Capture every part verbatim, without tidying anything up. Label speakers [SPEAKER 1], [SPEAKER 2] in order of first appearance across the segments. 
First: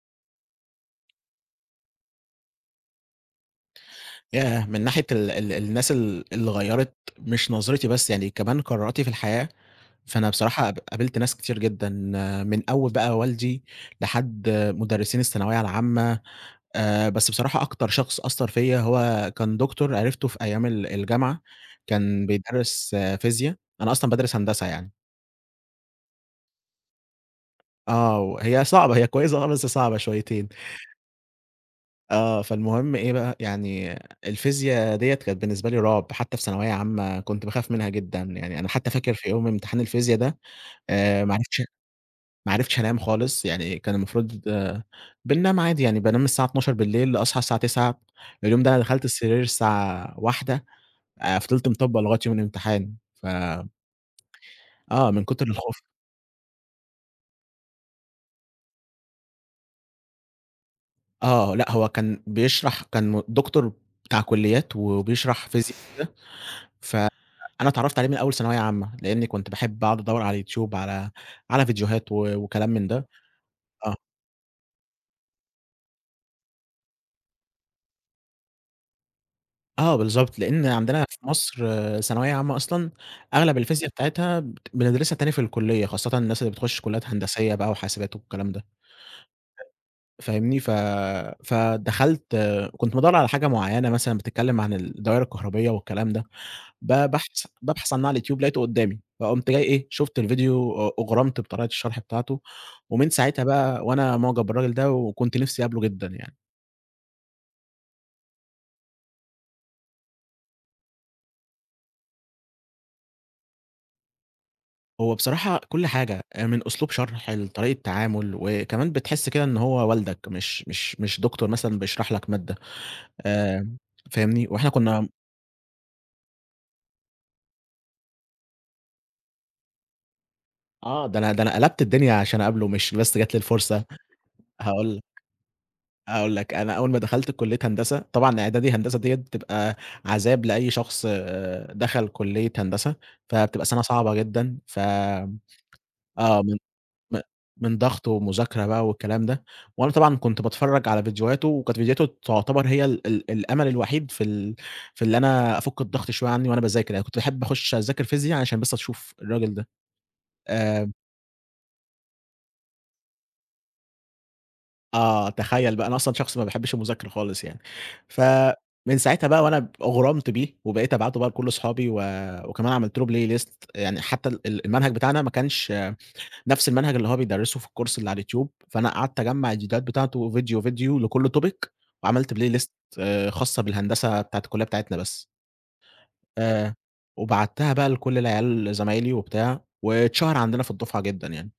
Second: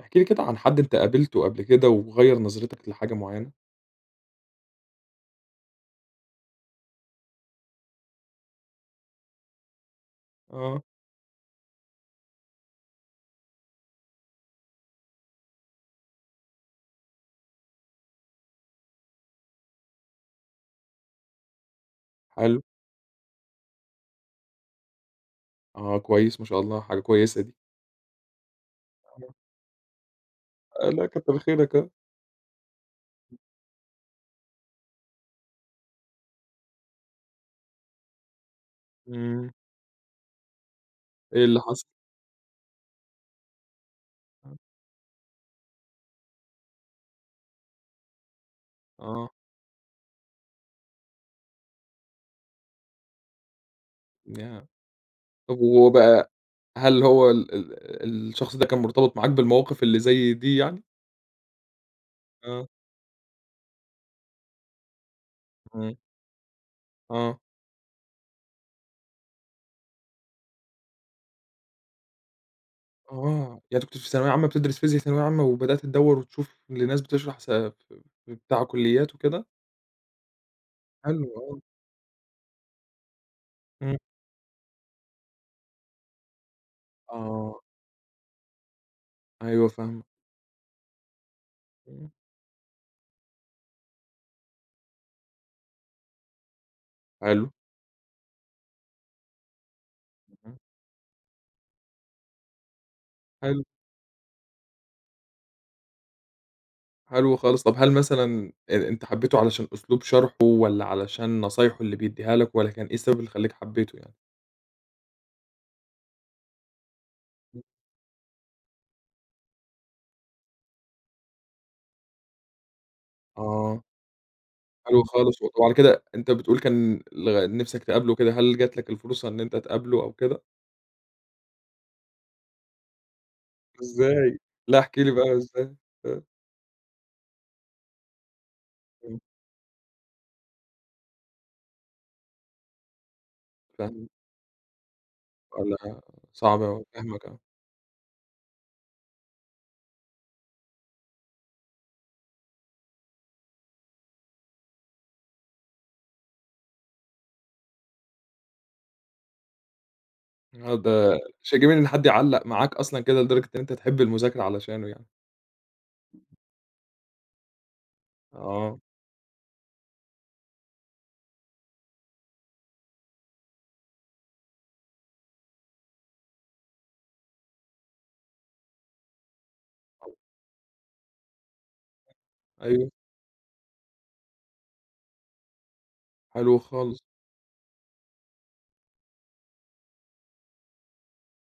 [SPEAKER 1] احكِ لي كده عن حد أنت قابلته قبل كده وغيّر نظرتك لحاجة معيّنة.
[SPEAKER 2] ياه! من ناحية ال ال الناس ال اللي غيّرت مش نظرتي بس، يعني كمان قراراتي في الحياة، فأنا بصراحة قاب
[SPEAKER 1] آه،
[SPEAKER 2] قابلت ناس كتير جدًا، من أول بقى والدي لحد مدرسين الثانوية العامة. آآ، بس بصراحة أكتر شخص أثّر فيّا هو كان دكتور عرفته في أيام ال الجامعة، كان
[SPEAKER 1] حلو،
[SPEAKER 2] بيدرس فيزيا، أنا أصلًا بادرس هندسة يعني.
[SPEAKER 1] آه، كويس ما شاء الله حاجة كويسة دي.
[SPEAKER 2] آه، وهي صعبة، هي كويسة، آه، بس صعبة شويتين.
[SPEAKER 1] آه، لأ كتّر خيرك آه،
[SPEAKER 2] آه، فالمهم إيه بقى، يعني الفيزيا ديّة كانت بالنسبة لي رعب، حتى في ثانوية عامة كنت باخاف منها جدًا، يعني أنا حتى فاكر في يوم
[SPEAKER 1] إمم.
[SPEAKER 2] امتحان الفيزيا ده آآ ما
[SPEAKER 1] إيه اللي
[SPEAKER 2] عرفتش
[SPEAKER 1] حصل؟
[SPEAKER 2] ما عرفتش أنام خالص، يعني كان المفروض
[SPEAKER 1] آه،
[SPEAKER 2] آه بننام عادي، يعني بانام الساعة الثانية عشرة أصحى الساعة التاسعة. اليوم ده أنا دخلت
[SPEAKER 1] آه،
[SPEAKER 2] السرير الساعة واحدة. آآ فضلت مطبّق لغاية يوم الامتحان. ف
[SPEAKER 1] ياه!
[SPEAKER 2] آه، من كتر
[SPEAKER 1] طب
[SPEAKER 2] الخوف.
[SPEAKER 1] وهو بقى، هل هو ال ال الشخص ده كان مرتبط معاك بالمواقف اللي زي دي يعني؟
[SPEAKER 2] آه، لأ، هو كان
[SPEAKER 1] آه،
[SPEAKER 2] بيشرح، كان م دكتور بتاع كليات وبيشرح فيزيا
[SPEAKER 1] إمم،
[SPEAKER 2] كده. ف
[SPEAKER 1] آه،
[SPEAKER 2] أنا اتعرّفت عليه من أول ثانوية عامة، لإنّي كنت باحب أقعد أدوّر على اليوتيوب على على فيديوهات و وكلام من ده.
[SPEAKER 1] آه، يعني أنت
[SPEAKER 2] آه،
[SPEAKER 1] كنت في ثانوية عامة بتدرس فيزيا ثانوية عامة وبدأت تدوّر وتشوف لناس بتشرح س في في بتاع كليات وكده؟
[SPEAKER 2] آه بالضبط، لإن عندنا في
[SPEAKER 1] حلو
[SPEAKER 2] مصر،
[SPEAKER 1] آه،
[SPEAKER 2] آه، ثانوية عامة أصلًا أغلب الفيزيا
[SPEAKER 1] إمم،
[SPEAKER 2] بتاعتها بت بندرسها تاني في الكلية، خاصةً الناس اللي بتخش كليات هندسية
[SPEAKER 1] آه،
[SPEAKER 2] بقى وحاسبات والكلام ده.
[SPEAKER 1] أيوه فاهمك،
[SPEAKER 2] فاهمني؟ ف
[SPEAKER 1] إمم،
[SPEAKER 2] فدخلت. آه، كنت بادوّر على حاجة معيّنة مثلًا بتتكلّم عن الدوائر الكهربية والكلام ده. ب باحث
[SPEAKER 1] حلو،
[SPEAKER 2] بابحث عنّها على اليوتيوب لقيته قدّامي، فقُمت جاي إيه، شُفت
[SPEAKER 1] إمم،
[SPEAKER 2] الفيديو، أ أُغرمت بطريقة الشرح بتاعته، ومن ساعتها
[SPEAKER 1] حلو.
[SPEAKER 2] بقى وأنا معجب بالراجل ده وكنت نِفْسي أقابله جدًا يعني.
[SPEAKER 1] حلو خالص، طب هل مثلًا أ أنت حبيته علشان أسلوب شرحه والّا علشان نصايحه اللي بيدّيها لك والّا كان إيه السبب اللي خلّاك حبيته يعني؟
[SPEAKER 2] هو بصراحة كل حاجة، آآ من أسلوب شرح لطريقة تعامل، وكمان بتحس كده إن هو والدك، مش مش مش دكتور مثلًا بيشرح لك مادة. آمم
[SPEAKER 1] آه،
[SPEAKER 2] فاهمني؟ وإحنا
[SPEAKER 1] حلو
[SPEAKER 2] كُنّا.
[SPEAKER 1] خالص، و وعلى كده أنت بتقول كان لغ نِفْسك تقابله كده، هل جات لك الفرصة إن أنت تقابله أو كده؟
[SPEAKER 2] آه، ده أنا ده أنا قلبت الدنيا عشان أقابله، مش بس جات لي الفرصة.
[SPEAKER 1] إزاي؟ لأ احكِ
[SPEAKER 2] هاقول
[SPEAKER 1] لي بقى إزاي؟ آه،
[SPEAKER 2] هاقول لك، أنا أول ما دخلت كلية هندسة، طبعًا إعدادي هندسة ديّة
[SPEAKER 1] إمم،
[SPEAKER 2] بتبقى عذاب لأي شخص آآ دخل كلية هندسة، فبتبقى سنة
[SPEAKER 1] فاهمك، إمم.
[SPEAKER 2] صعبة جدًا. ف
[SPEAKER 1] والّا
[SPEAKER 2] آه، من
[SPEAKER 1] صعب أوي،
[SPEAKER 2] م
[SPEAKER 1] فاهمك آه،
[SPEAKER 2] من ضغط ومذاكرة بقى والكلام ده، وأنا طبعًا كنت باتفرّج على فيديوهاته، وكانت فيديوهاته تعتبر هي ال ال الأمل الوحيد في ال في اللي أنا أفُك الضغط شوية عني وأنا باذاكر، يعني كنت باحب أخُش أذاكر فيزيا عشان بس أشوف الراجل ده.
[SPEAKER 1] آه،
[SPEAKER 2] آآ
[SPEAKER 1] ده شيء جميل إن حد يعلّق معاك أصلًا كده لدرجة إن أنت تحب المذاكرة علشانه يعني،
[SPEAKER 2] آه، تخيّل بقى، أنا أصلًا شخص ما باحبّش المذاكرة خالص يعني.
[SPEAKER 1] آه،
[SPEAKER 2] فمن ساعتها بقى وأنا ب أُغرمت بيه، وبقيت أبعته بقى لكل أصحابي، و وكمان عملت له play list، يعني حتى ال ال المنهج بتاعنا ما كانش نفْس المنهج اللي هو بيدرّسه في الcourse اللي على اليوتيوب، فأنا قعدت أجمّع الفيديوهات بتاعته، فيديو فيديو لكل topic، وعملت play list،
[SPEAKER 1] أيوه،
[SPEAKER 2] آآ، خاصة بالهندسة بتاعة الكلية بتاعتنا بس.
[SPEAKER 1] حلو
[SPEAKER 2] آآ،
[SPEAKER 1] خالص،
[SPEAKER 2] وبعتّها بقى لكل العيال زمايلي وبتاع، واتشهر عندنا في الدفعة جدًا يعني.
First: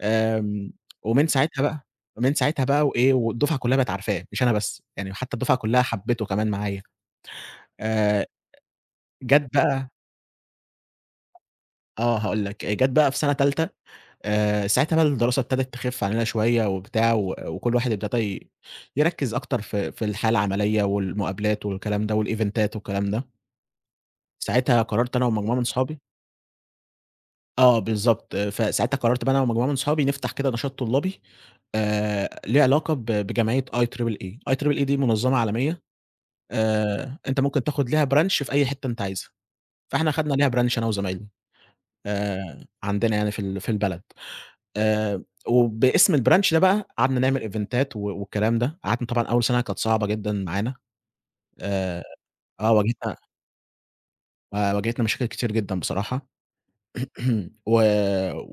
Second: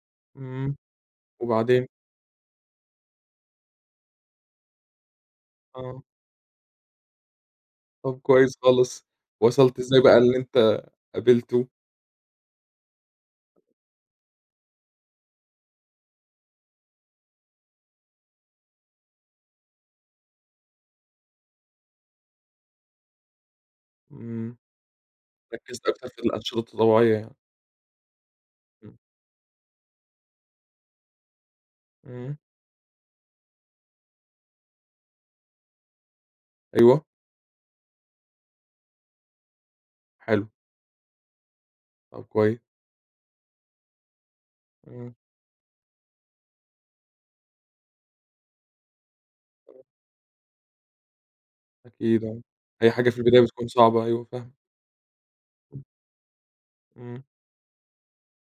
[SPEAKER 2] آمم،
[SPEAKER 1] إمم،
[SPEAKER 2] ومن ساعتها بقى
[SPEAKER 1] وبعدين؟
[SPEAKER 2] من ساعتها بقى وإيه، والدفعة كلّها بقت عارفاه، مش أنا بس، يعني حتى الدفعة كلّها
[SPEAKER 1] آه.
[SPEAKER 2] حبّته كمان معايا.
[SPEAKER 1] طب
[SPEAKER 2] آآ،
[SPEAKER 1] كويس خالص،
[SPEAKER 2] جات
[SPEAKER 1] وصلت
[SPEAKER 2] بقى
[SPEAKER 1] إزاي بقى للي أنت قابلته؟
[SPEAKER 2] آه، هاقول لك، جات بقى في سَنة تالتة، آآ، ساعتها بقى الدراسة ابتدت تخِف علينا شوية وبتاع و وكل واحد ابتدى ي يركّز أكتر في في الحياة العملية والمقابلات والكلام ده والإيفنتات والكلام ده.
[SPEAKER 1] إمم،
[SPEAKER 2] ساعتها قررت أنا ومجموعة من
[SPEAKER 1] ركّزت
[SPEAKER 2] صحابي.
[SPEAKER 1] أكتر في الأنشطة التطوعية يعني،
[SPEAKER 2] آه بالضبط،
[SPEAKER 1] إمم،
[SPEAKER 2] فساعتها قررت بقى أنا ومجموعة من صحابي نفتح كده نشاط طلابي
[SPEAKER 1] إمم،
[SPEAKER 2] آآ ليه علاقة ب بجمعية آي تربل إي. آي تربل إي دي منظمة عالمية،
[SPEAKER 1] أيوه،
[SPEAKER 2] آآ أنت ممكن تاخد ليها branch في أي حتة أنت عايزها. فإحنا خدنا
[SPEAKER 1] حلو،
[SPEAKER 2] ليها branch، أنا وزمايلي،
[SPEAKER 1] طب كويس،
[SPEAKER 2] آآ عندنا يعني في ال في البلد.
[SPEAKER 1] إمم،
[SPEAKER 2] آآ وباسم الbranch ده بقى قعدنا نعمل إيفنتات و والكلام ده. قعدنا طبعًا أول سنة كانت صعبة جدًا معانا، آآ
[SPEAKER 1] أكيد آه،
[SPEAKER 2] آه
[SPEAKER 1] هي حاجة
[SPEAKER 2] واجهتنا
[SPEAKER 1] في البداية بتكون صعبة، أيوه فاهمك،
[SPEAKER 2] آآ واجهتنا مشاكل كتير جدًا
[SPEAKER 1] إمم،
[SPEAKER 2] بصراحة.
[SPEAKER 1] إمم،
[SPEAKER 2] و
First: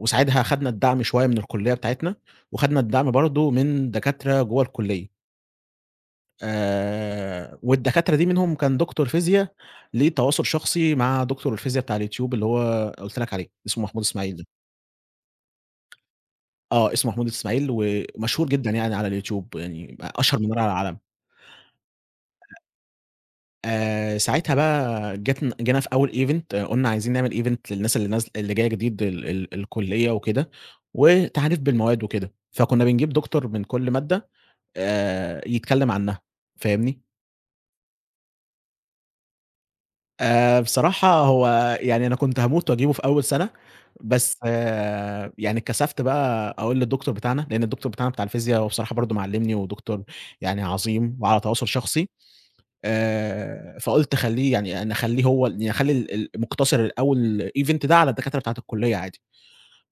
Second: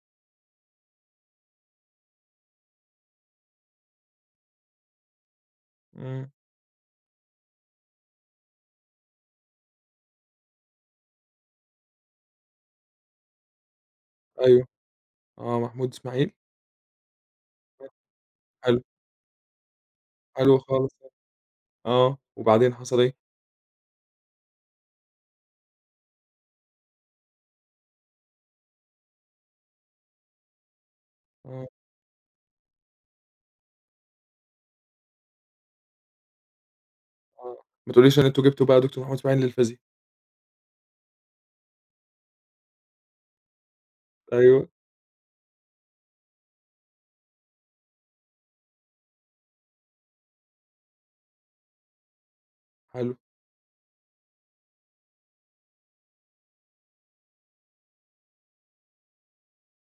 [SPEAKER 2] وساعتها خدنا الدعم شوية من الكلية بتاعتنا، وخدنا الدعم برضه من دكاترة جوّه الكلية،
[SPEAKER 1] إمم،
[SPEAKER 2] آآ والدكاترة دي منهم كان دكتور فيزيا ليه تواصل شخصي مع دكتور الفيزيا بتاع اليوتيوب اللي هو قُلت لك عليه، اسمه محمود إسماعيل ده.
[SPEAKER 1] أيوه، آه، محمود إسماعيل،
[SPEAKER 2] آه، اسمه محمود إسماعيل ومشهور جدًا
[SPEAKER 1] حلو،
[SPEAKER 2] يعني على اليوتيوب، يعني أ أشهر من
[SPEAKER 1] حلو
[SPEAKER 2] نار على
[SPEAKER 1] خالص،
[SPEAKER 2] العالم.
[SPEAKER 1] آه، وبعدين حصل إيه؟
[SPEAKER 2] آآ، ساعتها بقى جاتن جينا في أول event. آه، قُلنا عايزين نعمل event للناس اللي نازل اللي جاية جديد ال ال الكلية وكده، وتعريف
[SPEAKER 1] آه،
[SPEAKER 2] بالمواد وكده، فكنا بنجيب دكتور من كل مادة، آآ، يتكلم عنها. فاهمني؟
[SPEAKER 1] آه، ما تقوليش إن أنتم جبتوا بقى دكتور محمود إسماعيل للفيزيا،
[SPEAKER 2] آآ، بصراحة هو، يعني أنا كنت هاموت وأجيبه في أول سنة، بس
[SPEAKER 1] أيوه،
[SPEAKER 2] آه يعني اتكسفت بقى أقول للدكتور بتاعنا، لأن الدكتور بتاعنا بتاع الفيزيا هو بصراحة برضه معلمني، ودكتور يعني عظيم وعلى تواصل شخصي.
[SPEAKER 1] حلو،
[SPEAKER 2] آآ، فقُلت خلّيه، يعني أنا أخلّيه هو، ال يعني أخلّي ال ال مُقتصر الأول الevent ده على الدكاترة بتاعة الكُلّية عادي.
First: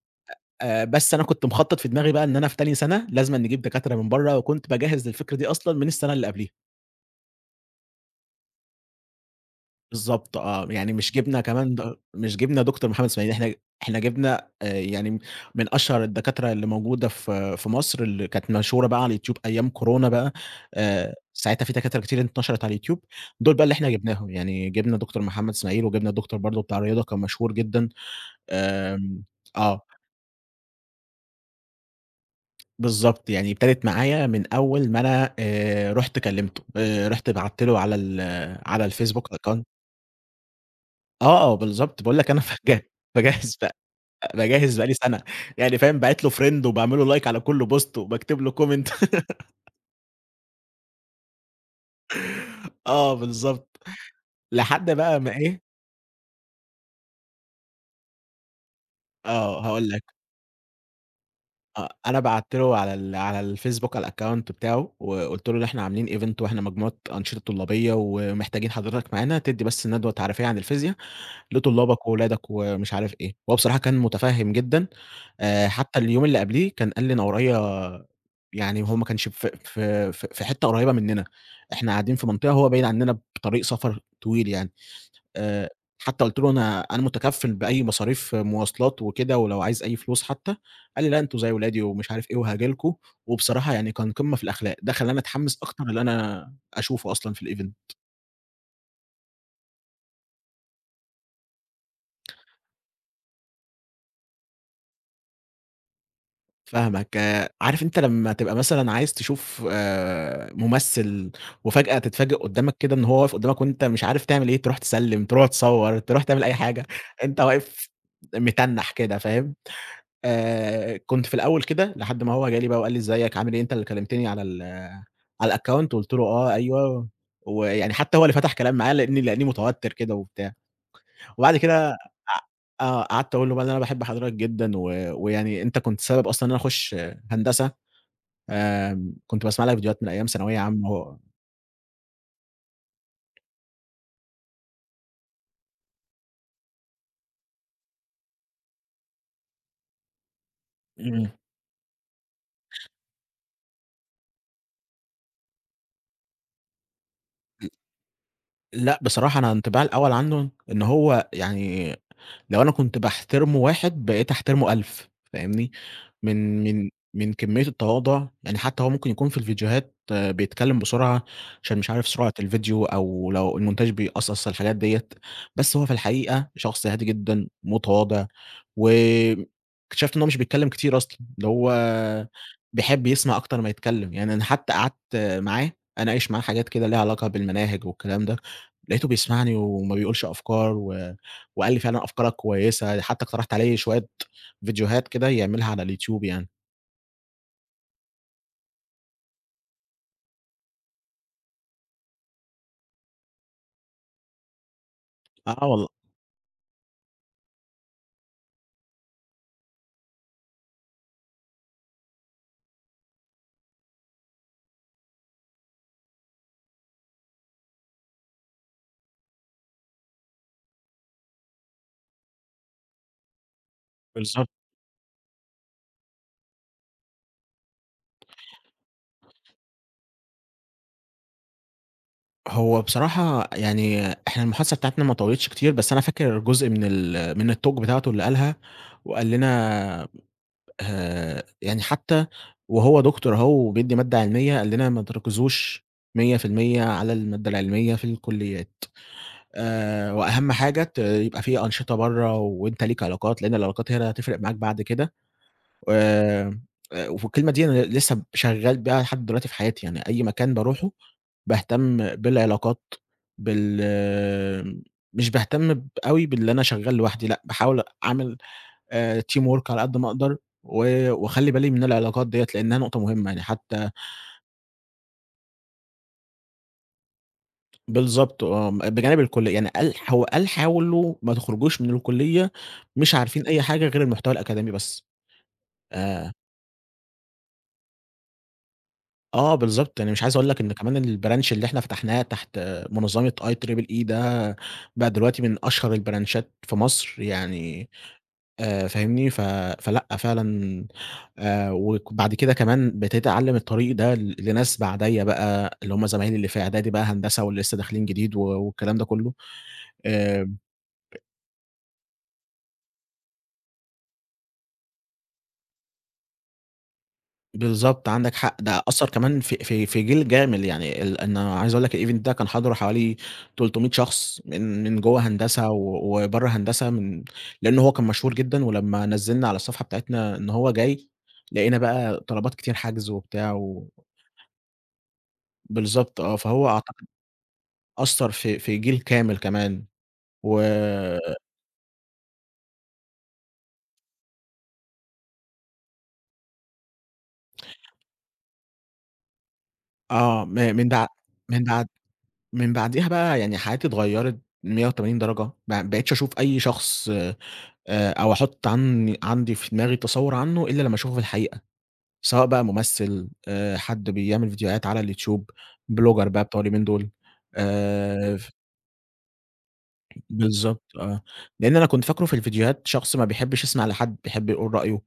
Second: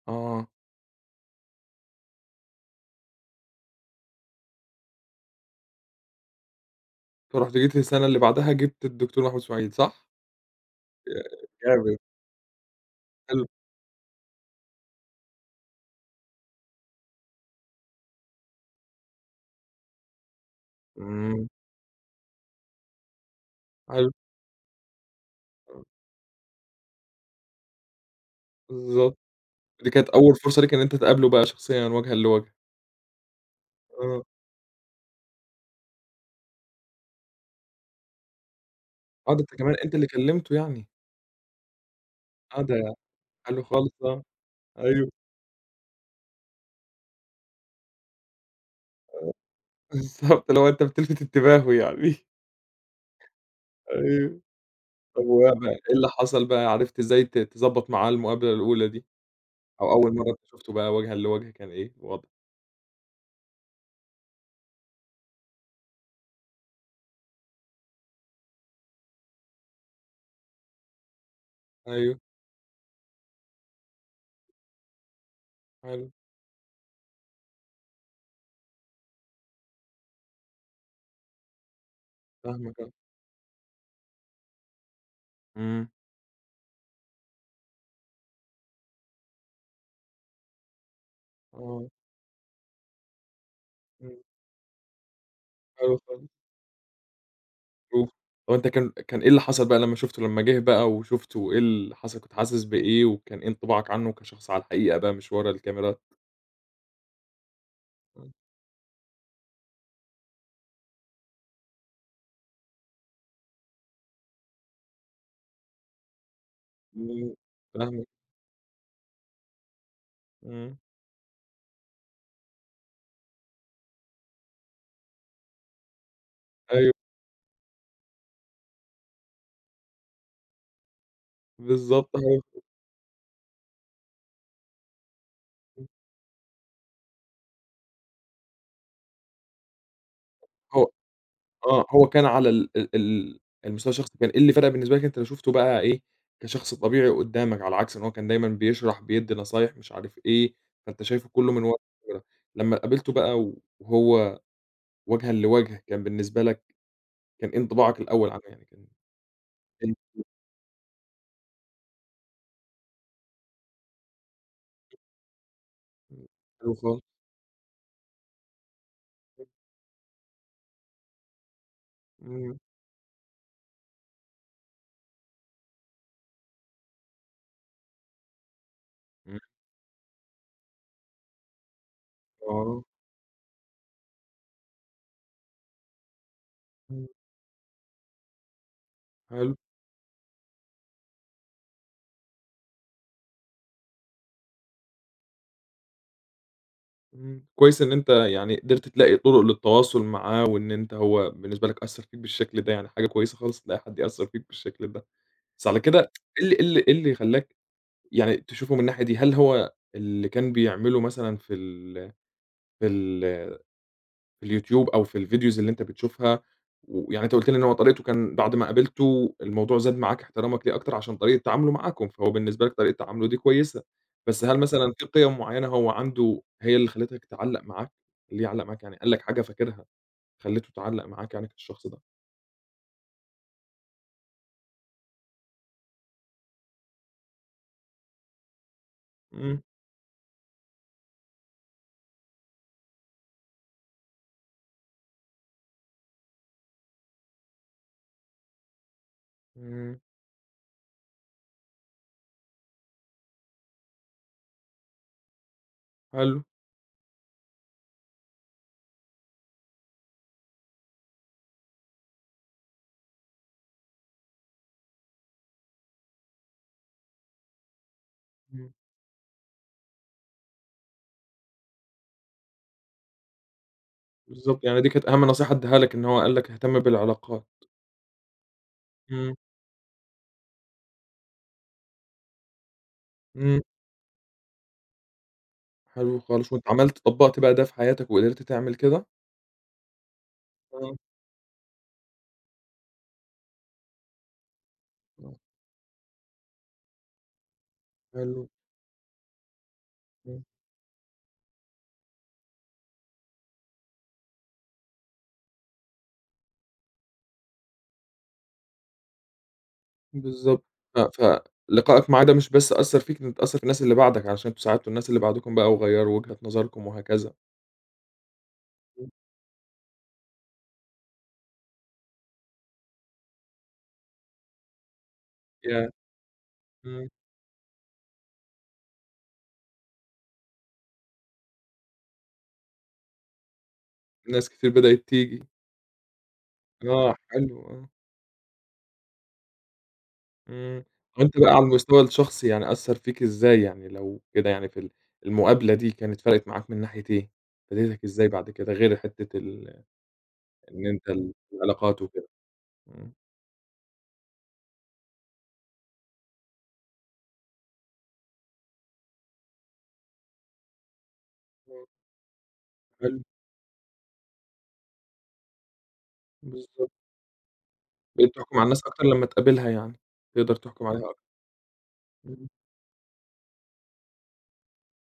[SPEAKER 1] آه،
[SPEAKER 2] آآ، بس أنا كنت مخطّط في دماغي بقى إن أنا في تاني سَنة لازمًا نجيب دكاترة من برّه، وكنت باجهّز للفكرة دي أصلًا من السَنة اللي قبليها.
[SPEAKER 1] فرُحت جيت السنة اللي بعدها جبت الدكتور محمود إسماعيل صح؟
[SPEAKER 2] بالضبط آه، يعني مش
[SPEAKER 1] ي
[SPEAKER 2] جِبنا كمان د
[SPEAKER 1] جامد،
[SPEAKER 2] مش جِبنا دكتور محمد إسماعيل،
[SPEAKER 1] حلو،
[SPEAKER 2] إحنا إحنا جِبنا، آآ يعني، من أشهر الدكاترة اللي موجودة في في مصر اللي كانت مشهورة بقى على الYouTube أيام كورونا بقى. آآ
[SPEAKER 1] إمم،
[SPEAKER 2] ساعتها في دكاترة كتير انتشرت على الYouTube، دول بقى اللي إحنا
[SPEAKER 1] حلو.
[SPEAKER 2] جِبناهم، يعني جِبنا دكتور محمد إسماعيل وجِبنا دكتور برضه بتاع رياضة كان مشهور جدًا.
[SPEAKER 1] بالضبط،
[SPEAKER 2] آمم آه،
[SPEAKER 1] دي كانت أول فرصة ليك إن أنت تقابله بقى شخصيًا وجهًا لوجه.
[SPEAKER 2] بالضبط، يعني ابتدت
[SPEAKER 1] آه،
[SPEAKER 2] معايا من أول ما أنا آآ رُحت كلّمته، آآ رُحت بعتّ له على ال على الFacebook
[SPEAKER 1] آه، ده أنت
[SPEAKER 2] account.
[SPEAKER 1] كمان أنت اللي كلمته يعني،
[SPEAKER 2] آه، آه، بالضبط، باقول لك أنا
[SPEAKER 1] آه، ده
[SPEAKER 2] فج باجهّز
[SPEAKER 1] حلو خالص آه،
[SPEAKER 2] باجهّز بقى لي
[SPEAKER 1] أيوه
[SPEAKER 2] سَنة، يعني فاهم، باعت له friend وباعمل له like على كل post وباكتب له comment
[SPEAKER 1] بالضبط، اللي هو أنت بتلفت انتباهه يعني،
[SPEAKER 2] آه بالضبط،
[SPEAKER 1] أيوه،
[SPEAKER 2] لحد بقى
[SPEAKER 1] طب
[SPEAKER 2] ما
[SPEAKER 1] وبقى
[SPEAKER 2] إيه.
[SPEAKER 1] إيه اللي حصل بقى، عرفت إزاي ت تضبّط معاه المقابلة الأولى دي،
[SPEAKER 2] آه، هاقول
[SPEAKER 1] أو
[SPEAKER 2] لك،
[SPEAKER 1] أول مرة أنت شُفته بقى وجهًا لوجه كان
[SPEAKER 2] آه،
[SPEAKER 1] إيه
[SPEAKER 2] أنا
[SPEAKER 1] الوضع؟
[SPEAKER 2] بعت له على ال على الFacebook، على الaccount بتاعه، وقُلت له إن إحنا عاملين event، وإحنا مجموعة أنشطة طلابية، ومحتاجين حضرتك معانا تدّي بس ندوة تعريفية عن الفيزيا لطلابك
[SPEAKER 1] أيوه،
[SPEAKER 2] وولادك ومش عارف إيه. هو بصراحة كان متفهِّم جدًا. آآ حتى
[SPEAKER 1] حلو،
[SPEAKER 2] اليوم اللي قبليه كان قال لي: "أنا ورايا". يعني هو ما كانش في في في في حتّة قريّبة مننا، إحنا قاعدين في منطقة هو
[SPEAKER 1] فاهمك
[SPEAKER 2] بعيد
[SPEAKER 1] آه،
[SPEAKER 2] عننا بطريق سفر طويل يعني. آآ
[SPEAKER 1] إمم،
[SPEAKER 2] حتى قُلت له: "أنا أنا مُتكفّل بأي مصاريف مواصلات وكده، ولو عايز أي فلوس حتى." قال لي: "لأ، أنتم زي ولادي
[SPEAKER 1] آه،
[SPEAKER 2] ومش عارف إيه، وهاجي لكم." وبصراحة يعني كان
[SPEAKER 1] إمم،
[SPEAKER 2] قمّة في الأخلاق، ده خلّاني أتحمّس أكتر
[SPEAKER 1] حلو
[SPEAKER 2] إن
[SPEAKER 1] خالص.
[SPEAKER 2] أنا أشوفه أصلًا في الevent.
[SPEAKER 1] شوف، هو أنت كان كان إيه اللي حصل بقى لمّا شُفته لمّا جِه بقى وشُفته، إيه اللي حصل، كنت حاسس بإيه، وكان إيه انطباعك عنه كشخص على الحقيقة بقى مش ورا الكاميرات؟
[SPEAKER 2] فاهمك، آآ، عارف أنت لمّا تبقى مثلًا عايز تشوف، آآ، ممثل، وفجأة تتفاجأ قدّامك كده إن هو واقف قدّامك وأنت مش عارف تعمل إيه، تروح تسلِّم، تروح تصوّر، تروح تعمل أي حاجة،
[SPEAKER 1] إمم،
[SPEAKER 2] أنت واقف
[SPEAKER 1] فاهمك،
[SPEAKER 2] متنّح كده، فاهم؟
[SPEAKER 1] إمم،
[SPEAKER 2] آآ، كنت في الأول كده لحد ما هو جه لي بقى وقال لي: "إزيك، عامل إيه، أنت اللي كلمتني على ال على الaccount؟" قُلت له: "آه،
[SPEAKER 1] أيوه،
[SPEAKER 2] أيوه." ويعني حتى هو اللي فتح كلام معايا، لإني لإني متوتر كده وبتاع. وبعد كده، أ
[SPEAKER 1] بالضبط هو
[SPEAKER 2] آه، قعدت أقول له بقى إن أنا باحب حضرتك جدًا، و ويعني أنت كنت سبب أصلًا إن أنا أخش هندسة، آمم، كنت باسمع لك فيديوهات من أيام ثانوية
[SPEAKER 1] هو
[SPEAKER 2] عامة و.
[SPEAKER 1] آه، هو كان على ال ال ال المستوى الشخصي، كان إيه اللي فرق بالنسبة لك أنت لو شُفته بقى إيه، كشخص طبيعي قدّامك، على عكس إن هو كان دايمًا بيشرح، بيدّي نصايح، مش عارف إيه، فأنت شايفه
[SPEAKER 2] إمم،
[SPEAKER 1] كلّه من ورا الكاميرا، لمّا قابلته بقى وهو وجهًا لوجه، كان بالنسبة لك كان إيه انطباعك الأول عنه يعني كان
[SPEAKER 2] لأ بصراحة، أنا انطباعي
[SPEAKER 1] إيه؟
[SPEAKER 2] الأول عنه إن هو يعني، لو أنا كنت باحترمه واحد، بقيت أحترمه ألف. فاهمني؟
[SPEAKER 1] إمم،
[SPEAKER 2] من
[SPEAKER 1] حلو
[SPEAKER 2] من
[SPEAKER 1] خالص،
[SPEAKER 2] من كمية التواضع، يعني حتى هو ممكن يكون في الفيديوهات، آه، بيتكلم بسرعة، عشان مش عارف سرعة
[SPEAKER 1] إمم،
[SPEAKER 2] الفيديو أو لو المونتاج بيقصقص الحاجات ديّة، بس هو في الحقيقة شخص هادي جدًا، متواضع،
[SPEAKER 1] إمم،
[SPEAKER 2] واكتشفت إن هو مش بيتكلم كتير أصلًا، اللي هو
[SPEAKER 1] آه،
[SPEAKER 2] بيحب يسمع أكتر ما يتكلم، يعني أنا حتى قعدت معاه أناقش معاه حاجات كده ليها
[SPEAKER 1] إمم،
[SPEAKER 2] علاقة بالمناهج والكلام ده، لقيته
[SPEAKER 1] حلو،
[SPEAKER 2] بيسمعني وما بيقولش أفكار، و وقال لي فعلًا أفكارك كويسة، حتى اقترحت عليه شوية فيديوهات كده يعملها على اليوتيوب يعني.
[SPEAKER 1] إمم، كويس إن أنت يعني قدرت تلاقي طرق للتواصل معاه، وإن أنت هو بالنسبة لك أثّر فيك بالشكل ده، يعني حاجة كويسة خالص تلاقي حد يأثّر فيك بالشكل ده،
[SPEAKER 2] آه
[SPEAKER 1] بس على
[SPEAKER 2] والله.
[SPEAKER 1] كده إيه اللي إيه اللي إيه اللي خلّاك يعني تشوفه من الناحية دي؟ هل هو اللي كان بيعمله مثلًا في ال في ال في اليوتيوب أو في الفيديوز اللي أنت بتشوفها، ويعني أنت قُلت لي إن هو طريقته كان بعد ما قابلته الموضوع زاد معاك احترامك ليه أكتر عشان طريقة تعامله معاكم، فهو بالنسبة لك طريقة تعامله دي كويسة، بس
[SPEAKER 2] بالضبط.
[SPEAKER 1] هل مثلًا في قِيَم معيّنة هو عنده هي اللي خلّتك تعلّق معاك؟ اللي يعلّق معاك يعني قال لك حاجة فاكرها خلّيته تعلّق معاك يعني كالشخص ده؟
[SPEAKER 2] هو بصراحة، يعني إحنا المحادثة بتاعتنا ما طوّلتش كتير، بس أنا فاكر جزء من ال من الtalk بتاعته اللي قالها، وقال
[SPEAKER 1] إمم،
[SPEAKER 2] لنا، آآ يعني حتى وهو دكتور أهو وبيدّي مادة علمية، قال لنا: ما تركزوش مية في المية على المادة العلمية في الكليات،
[SPEAKER 1] إمم،
[SPEAKER 2] آآ وأهم حاجة ت يبقى في أنشطة برّه وأنت ليك علاقات، لإن العلاقات هي اللي هتفرق معاك بعد كده.
[SPEAKER 1] حلو،
[SPEAKER 2] آمم، آآ والكلمة دي أنا لسه شغّال بيها لحد دلوقتي في حياتي، يعني أي مكان باروحه باهتم بالعلاقات، بال مش باهتم ب أوي باللي أنا شغّال لوحدي، لأ باحاول أعمل
[SPEAKER 1] إمم،
[SPEAKER 2] آآ team work على قد ما أقدر، و واخلّي بالي من العلاقات ديّة لإنها نقطة مهمة، يعني حتى.
[SPEAKER 1] بالضبط، يعني دي كانت أهم نصيحة ادّاها لك إن هو قال لك اهتم بالعلاقات،
[SPEAKER 2] بالضبط آه، بجانب
[SPEAKER 1] إمم،
[SPEAKER 2] الكلية، يعني قال، هو قال حاولوا ما تخرجوش من الكلية مش عارفين
[SPEAKER 1] إمم،
[SPEAKER 2] أي حاجة غير المحتوى الأكاديمي بس.
[SPEAKER 1] حلو
[SPEAKER 2] آآ
[SPEAKER 1] خالص، وأنت عملت طبّقت بقى ده في حياتك وقدرت تعمل كده؟
[SPEAKER 2] آه بالضبط، يعني مش عايز أقول لك إن
[SPEAKER 1] آه،
[SPEAKER 2] كمان البرانش اللي إحنا فتحناه تحت منظمة آي تربل إي ده بقى
[SPEAKER 1] آه،
[SPEAKER 2] دلوقتي من أشهر البرانشات في مصر يعني.
[SPEAKER 1] حلو،
[SPEAKER 2] آآ فاهمني؟ ف فلأ
[SPEAKER 1] إمم.
[SPEAKER 2] فعلًا. آآ وك بعد كده كمان ابتديت أعلّم الطريق ده ل لناس بعدَيّا بقى، اللي هم زمايلي اللي في إعدادي بقى هندسة، واللي لسه داخلين جديد، و والكلام ده كلّه. آآ
[SPEAKER 1] بالضبط. ف فلقائك معاه ده مش بس أثّر فيك، أنت أثّر في الناس اللي بعدك علشان أنتم ساعدتوا الناس اللي بعدكم بقى وغيّروا وجهة نظركم وهكذا.
[SPEAKER 2] بالضبط، عندك حق، ده
[SPEAKER 1] إمم،
[SPEAKER 2] أثّر كمان في في في جيل جامد، يعني، ال أنا عايز أقول لك الevent ده كان حضره حوالي تلتمية شخص، من من جوّه هندسة
[SPEAKER 1] ياه!
[SPEAKER 2] و وبرّه هندسة،
[SPEAKER 1] إمم.
[SPEAKER 2] من، لإن هو كان مشهور جدًا، ولمّا نزّلنا على الصفحة بتاعتنا إن هو جاي، لقينا بقى طلبات كتير حجز وبتاع و
[SPEAKER 1] ناس كتير بدأت تيجي.
[SPEAKER 2] بالضبط آه، فهو أعتقد
[SPEAKER 1] آه، حلو آه.
[SPEAKER 2] أثّر في في جيل كامل كمان و
[SPEAKER 1] إمم. طب أنت بقى على المستوى الشخصي يعني أثّر فيك إزاي يعني لو كده، يعني في ال المقابلة دي كانت فرقت معاك من ناحية إيه؟ فادتك إزاي بعد كده غير حتّة ال
[SPEAKER 2] آه. م
[SPEAKER 1] إن
[SPEAKER 2] من بع
[SPEAKER 1] أنت ال
[SPEAKER 2] من بعد
[SPEAKER 1] العلاقات وكده؟
[SPEAKER 2] من بعديها
[SPEAKER 1] إمم.
[SPEAKER 2] بقى يعني حياتي اتغيّرت مية وتمانين درجة، ما بقيتش أشوف أي شخص، آآ، أو أحُط عنّي عندي في دماغي تصوُّر عنّه إلّا لمّا أشوفه في الحقيقة،
[SPEAKER 1] آه،
[SPEAKER 2] سواء بقى
[SPEAKER 1] حلو،
[SPEAKER 2] ممثّل، آآ، حد بيعمل فيديوهات على اليوتيوب، بلوجر بقى بتوع اليومين
[SPEAKER 1] بالضبط.
[SPEAKER 2] دول.
[SPEAKER 1] بقيت
[SPEAKER 2] آآ، ف
[SPEAKER 1] تحكم على الناس أكتر لمّا تقابلها يعني، تقدر
[SPEAKER 2] بالضبط
[SPEAKER 1] تحكم عليها
[SPEAKER 2] آه،
[SPEAKER 1] أكتر.
[SPEAKER 2] لإن أنا كنت فاكره في
[SPEAKER 1] إمم.
[SPEAKER 2] الفيديوهات شخص ما بيحبّش يسمع لحد، بيحب يقول رأيه،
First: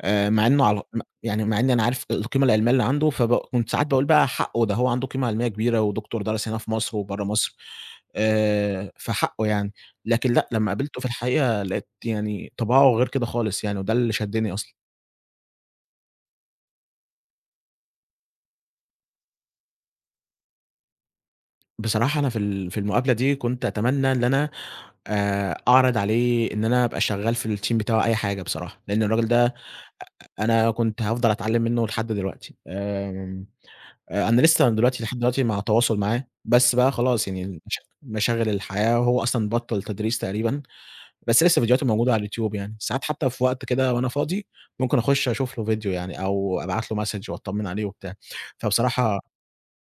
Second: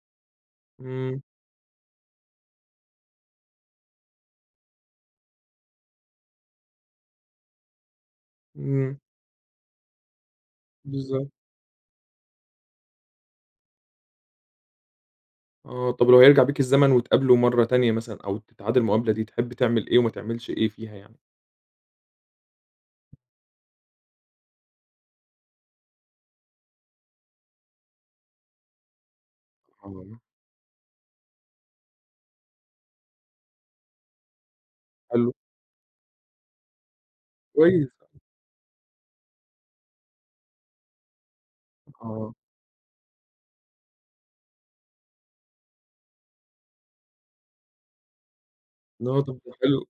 [SPEAKER 2] آآ مع إنه على م
[SPEAKER 1] إمم.
[SPEAKER 2] يعني مع إني أنا عارف القيمة العلمية اللي عنده، فب كنت ساعات باقول بقى حقه ده، هو عنده قيمة علمية كبيرة، ودكتور درس هنا في مصر وبرّه مصر، آآ
[SPEAKER 1] إمم.
[SPEAKER 2] فحقه يعني. لكن لأ، لمّا قابلته في
[SPEAKER 1] بالضبط،
[SPEAKER 2] الحقيقة لقيت يعني طباعه غير كده خالص يعني، وده اللي شدّني أصلًا.
[SPEAKER 1] آه، طب لو هيرجع بيك الزمن وتقابله مرّة تانية مثلًا أو تتعادل المقابلة دي، تحب تعمل إيه وما تعملش إيه فيها يعني؟
[SPEAKER 2] بصراحة أنا في ال في المقابلة دي كنت أتمنى إن أنا، آآ أعرض عليه إن أنا أبقى شغّال في الteam بتاعه أي حاجة بصراحة، لإن الراجل ده
[SPEAKER 1] آه.
[SPEAKER 2] أنا كنت هافضل أتعلّم منه لحد دلوقتي. آمم آآ أنا لسه دلوقتي لحد
[SPEAKER 1] حلو،
[SPEAKER 2] دلوقتي مع تواصل معاه، بس بقى خلاص، يعني المشا
[SPEAKER 1] كويس،
[SPEAKER 2] مشاغل الحياة، وهو أصلًا بطّل تدريس تقريبًا، بس لسه فيديوهاته موجودة على
[SPEAKER 1] آه،
[SPEAKER 2] اليوتيوب يعني، ساعات حتى في وقت كده وأنا فاضي ممكن أخش أشوف له فيديو يعني، أو أبعت له message وأطمن عليه وبتاع،
[SPEAKER 1] آه،
[SPEAKER 2] فبصراحة
[SPEAKER 1] طب ده حلو،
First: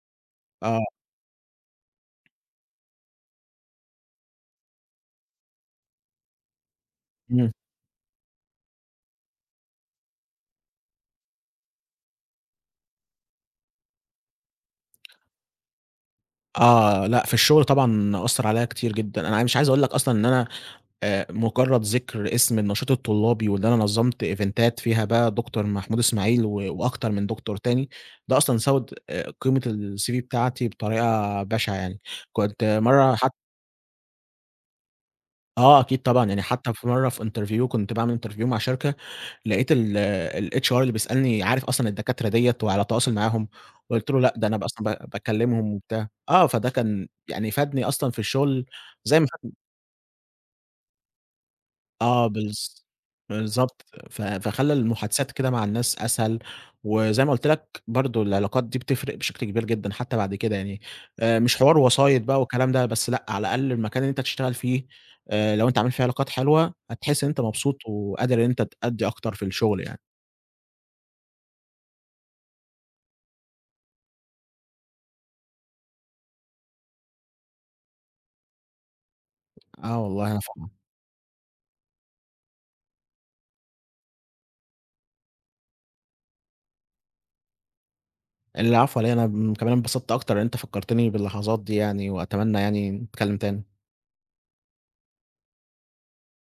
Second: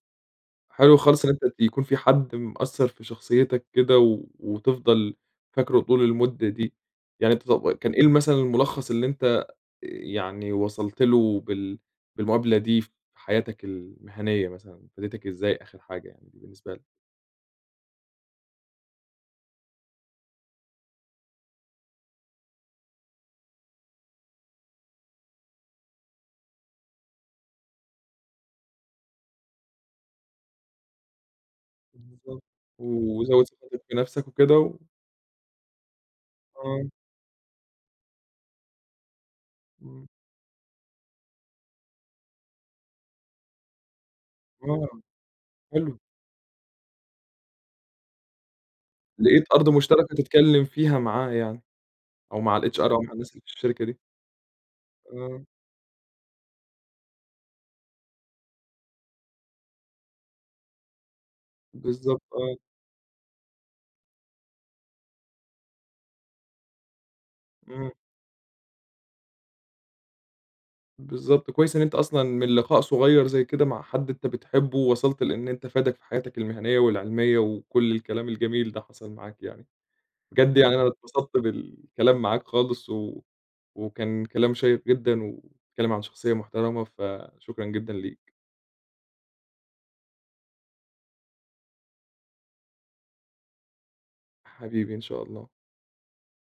[SPEAKER 2] آه.
[SPEAKER 1] حلو خالص إن أنت يكون في حد مأثّر في شخصيتك كده و وتفضل فاكره طول المدة دي، يعني أنت
[SPEAKER 2] إمم،
[SPEAKER 1] طب كان إيه مثلًا الملخص اللي أنت آآ يعني وصلت له بال بالمقابلة دي في حياتك المهنية مثلًا، فادتك إزاي آخر حاجة يعني بالنسبة لك؟
[SPEAKER 2] آه، لأ، في الشغل طبعًا أثّر عليَّ كتير جدًا، أنا مش عايز أقول لك أصلًا إن أنا، آآ مجرّد ذِكر اسم النشاط الطلّابي وإن أنا نظّمت إيفنتات فيها بقى دكتور محمود إسماعيل و وأكتر من دكتور تاني، ده أصلًا زوّد، آآ قيمة الCV بتاعتي بطريقة بشعة يعني.
[SPEAKER 1] بالضبط،
[SPEAKER 2] كنت مرّة حت
[SPEAKER 1] وزوّد ثقتك في نَفْسك وكده و
[SPEAKER 2] آه، أكيد طبعًا، يعني حتّى في
[SPEAKER 1] آه.
[SPEAKER 2] مرّة في interview كنت باعمل interview مع شركة، لقيت ال
[SPEAKER 1] إمم،
[SPEAKER 2] الHR اللي بيسألني عارف أصلًا الدكاترة ديّة وعلى تواصل معاهم، قُلت له: "لأ، ده أنا ب
[SPEAKER 1] آه،
[SPEAKER 2] أصلًا ب باكلّمهم
[SPEAKER 1] حلو.
[SPEAKER 2] وبتاع." آه، فده كان يعني فادني أصلًا في الشغل، زي ما
[SPEAKER 1] لقيت
[SPEAKER 2] فاد
[SPEAKER 1] أرض مشتركة تتكلم فيها معاه يعني،
[SPEAKER 2] آه،
[SPEAKER 1] أو مع
[SPEAKER 2] بالض
[SPEAKER 1] الHR أو مع الناس اللي في الشركة
[SPEAKER 2] بالضبط.
[SPEAKER 1] دي.
[SPEAKER 2] ف فخلّى المحادثات
[SPEAKER 1] آه،
[SPEAKER 2] كده مع الناس أسهل، وزي ما قُلت لك برضه العلاقات دي بتفرق بشكل كبير جدًا حتى بعد كده يعني، آآ مش حوار
[SPEAKER 1] بالضبط
[SPEAKER 2] وسايط بقى
[SPEAKER 1] آه،
[SPEAKER 2] والكلام ده، بس لأ على الأقل المكان اللي أنت تشتغل فيه، آآ لو أنت عامل فيه علاقات حلوة، هتحس إن أنت مبسوط
[SPEAKER 1] إمم،
[SPEAKER 2] وقادر إن أنت تأدّي أكتر في الشغل يعني.
[SPEAKER 1] بالضبط، كويس إن أنت أصلًا من لقاء صغير زي كده مع حد أنت بتحبه وصلت لإن أنت فادك في حياتك المهنية والعلمية وكل الكلام الجميل ده حصل معاك يعني،
[SPEAKER 2] آه والله، أنا
[SPEAKER 1] بجد
[SPEAKER 2] فاهمك.
[SPEAKER 1] يعني أنا اتبسطت بالكلام معاك خالص و وكان كلام شيق جدًا وبتتكلم عن شخصية محترمة، فشكرًا جدًا ليك،
[SPEAKER 2] العفو على إيه، أنا م كمان انبسطت أكتر إن أنت فكّرتني باللحظات دي يعني، وأتمنى يعني نتكلّم تاني.
[SPEAKER 1] حبيبي إن شاء الله.